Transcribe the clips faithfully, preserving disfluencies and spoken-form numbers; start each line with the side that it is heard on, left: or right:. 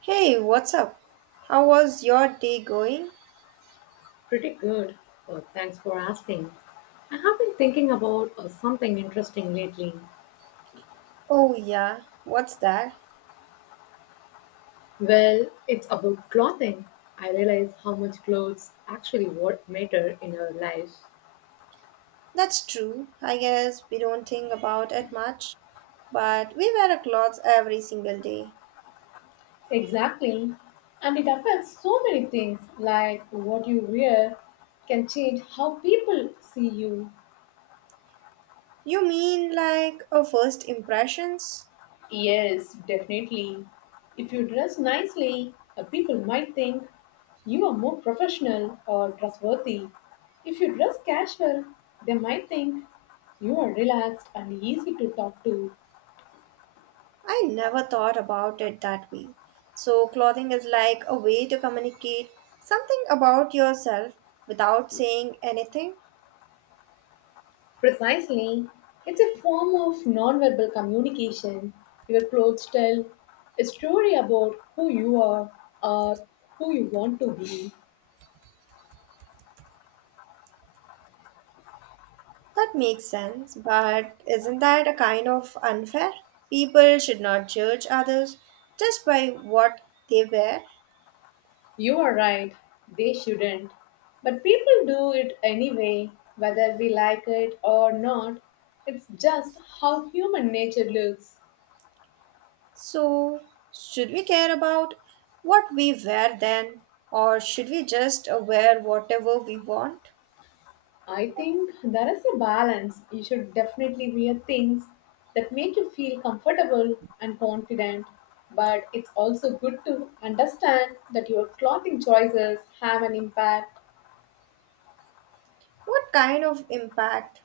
right: Hey, what's up? How was your day going?
left: Pretty good. Uh, thanks for asking. I have been thinking about uh, something interesting lately.
right: Oh, yeah, what's that?
left: Well, it's about clothing. I realize how much clothes actually what matter in our lives.
right: That's true. I guess we don't think about it much, but we wear our clothes every single day.
left: Exactly. And it affects so many things, like what you wear can change how people see you.
right: You mean like our first impressions?
left: Yes, definitely. If you dress nicely, uh, people might think you are more professional or trustworthy. If you dress casual, they might think you are relaxed and easy to talk to.
right: I never thought about it that way. So, clothing is like a way to communicate something about yourself without saying anything.
left: Precisely. It's a form of non-verbal communication. Your clothes tell a story about who you are or who you want to be.
right: That makes sense, but isn't that a kind of unfair? People should not judge others just by what they wear.
left: You are right, they shouldn't. But people do it anyway, whether we like it or not. It's just how human nature looks.
right: So, should we care about what we wear then, or should we just uh, wear whatever we want?
left: I think there is a balance. You should definitely wear things that make you feel comfortable and confident. But it's also good to understand that your clothing choices have an impact.
right: What kind of impact?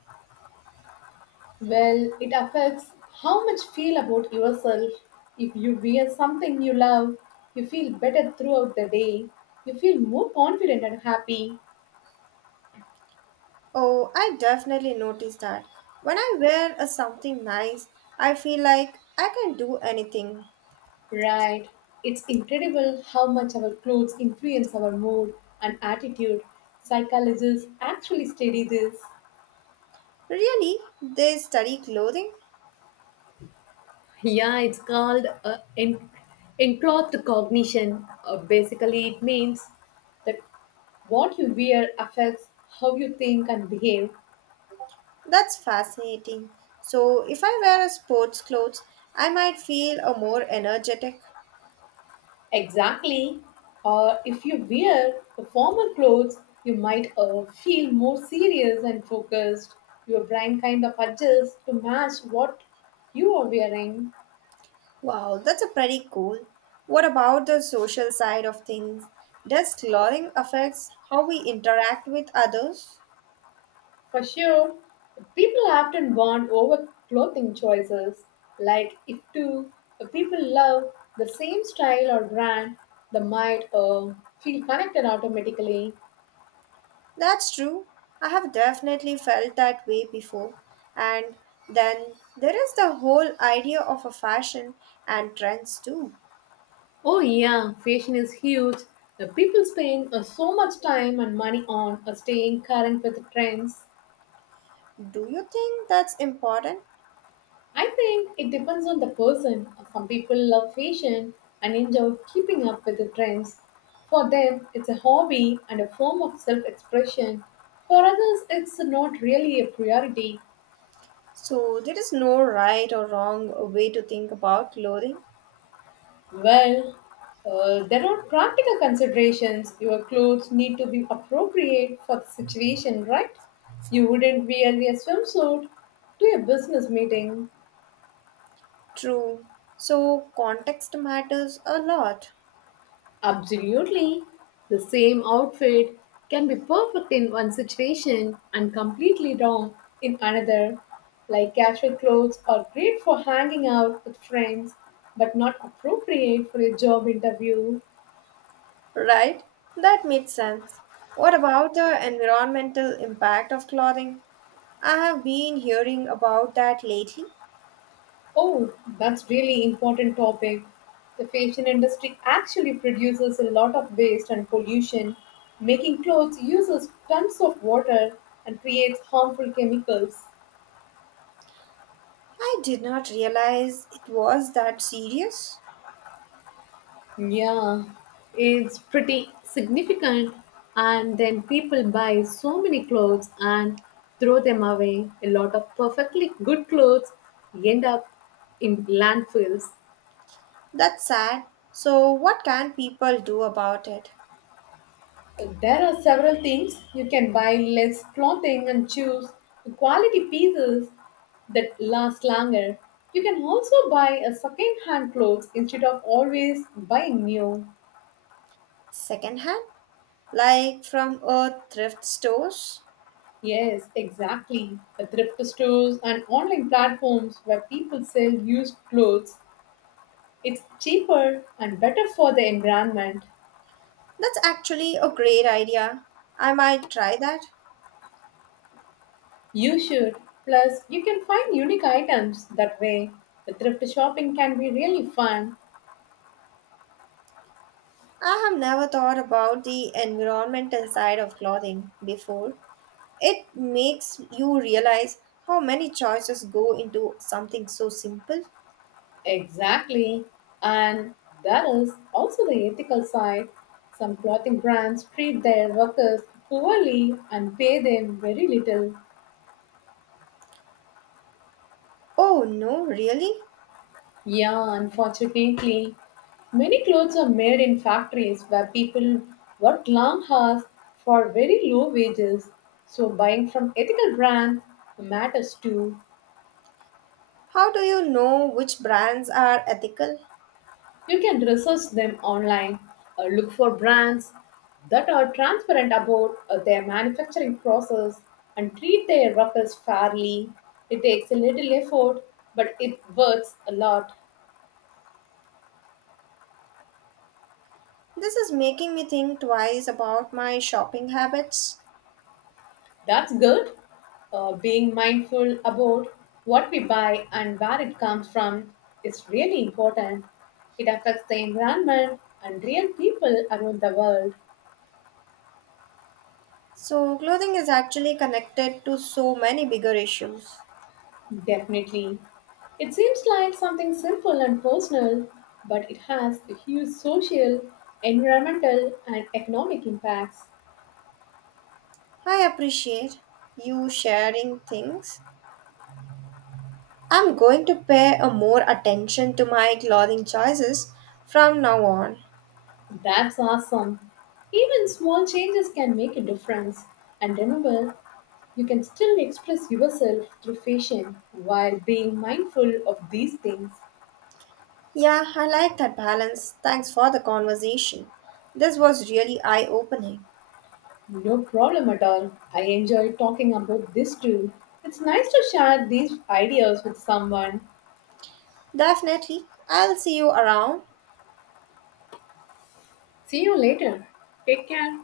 left: Well, it affects how much you feel about yourself. If you wear something you love, you feel better throughout the day. You feel more confident and happy.
right: Oh, I definitely notice that. When I wear a something nice, I feel like I can do anything.
left: Right. It's incredible how much our clothes influence our mood and attitude. Psychologists actually study this.
right: Really? They study clothing?
left: Yeah, it's called uh, en- enclothed cognition. Uh, basically, it means that what you wear affects how you think and behave.
right: That's fascinating. So, if I wear a sports clothes, I might feel a more energetic.
left: Exactly. Or if you wear the formal clothes, you might uh, feel more serious and focused. Your brain kind of adjusts to match what you are wearing.
right: Wow, that's a pretty cool. What about the social side of things? Does clothing affects how we interact with others?
left: For sure, people often bond over clothing choices. Like if two uh, people love the same style or brand, they might uh, feel connected automatically.
right: That's true. I have definitely felt that way before. And then there is the whole idea of a fashion and trends too.
left: Oh yeah, fashion is huge. The people spend uh, so much time and money on uh, staying current with the trends.
right: Do you think that's important?
left: I think it depends on the person. Some people love fashion and enjoy keeping up with the trends. For them, it's a hobby and a form of self-expression. For others, it's not really a priority.
right: So, there is no right or wrong way to think about clothing.
left: Well, uh, there are practical considerations. Your clothes need to be appropriate for the situation, right? You wouldn't wear a swimsuit to a business meeting.
right: True. So, context matters a lot,
left: Absolutely. The same outfit can be perfect in one situation and completely wrong in another. Like casual clothes are great for hanging out with friends, but not appropriate for a job interview.
right: right? That makes sense. What about the environmental impact of clothing? I have been hearing about that lately.
left: Oh, that's really important topic. The fashion industry actually produces a lot of waste and pollution. Making clothes uses tons of water and creates harmful chemicals.
right: I did not realize it was that serious.
left: Yeah, it's pretty significant. And then people buy so many clothes and throw them away. A lot of perfectly good clothes end up in landfills.
right: That's sad. So, what can people do about it?
left: There are several things you can buy less clothing and choose quality pieces that last longer. You can also buy a second-hand clothes instead of always buying new.
right: Secondhand? Like from a thrift stores?
left: Yes, exactly. The thrift stores and online platforms where people sell used clothes. It's cheaper and better for the environment.
right: That's actually a great idea. I might try that.
left: You should. Plus, you can find unique items that way. The thrift shopping can be really fun.
right: I have never thought about the environmental side of clothing before. It makes you realize how many choices go into something so simple.
left: Exactly. And that is also the ethical side. Some clothing brands treat their workers poorly and pay them very little.
right: Oh no, really?
left: Yeah, unfortunately. Many clothes are made in factories where people work long hours for very low wages. So buying from ethical brands matters too.
right: How do you know which brands are ethical?
left: You can research them online, uh, look for brands that are transparent about uh, their manufacturing process, and treat their workers fairly. It takes a little effort, but it works a lot.
right: This is making me think twice about my shopping habits.
left: That's good. Uh, being mindful about what we buy and where it comes from is really important. It affects the environment and real people around the world.
right: So, clothing is actually connected to so many bigger issues.
left: Definitely. It seems like something simple and personal, but it has a huge social, environmental, and economic impacts.
right: I appreciate you sharing things. I'm going to pay a more attention to my clothing choices from now on.
left: That's awesome. Even small changes can make a difference. And remember, you can still express yourself through fashion while being mindful of these things.
right: Yeah, I like that balance. Thanks for the conversation. This was really eye opening.
left: No problem at all. I enjoy talking about this too. It's nice to share these ideas with someone.
right: Definitely. I'll see you around.
left: See you later. Take care.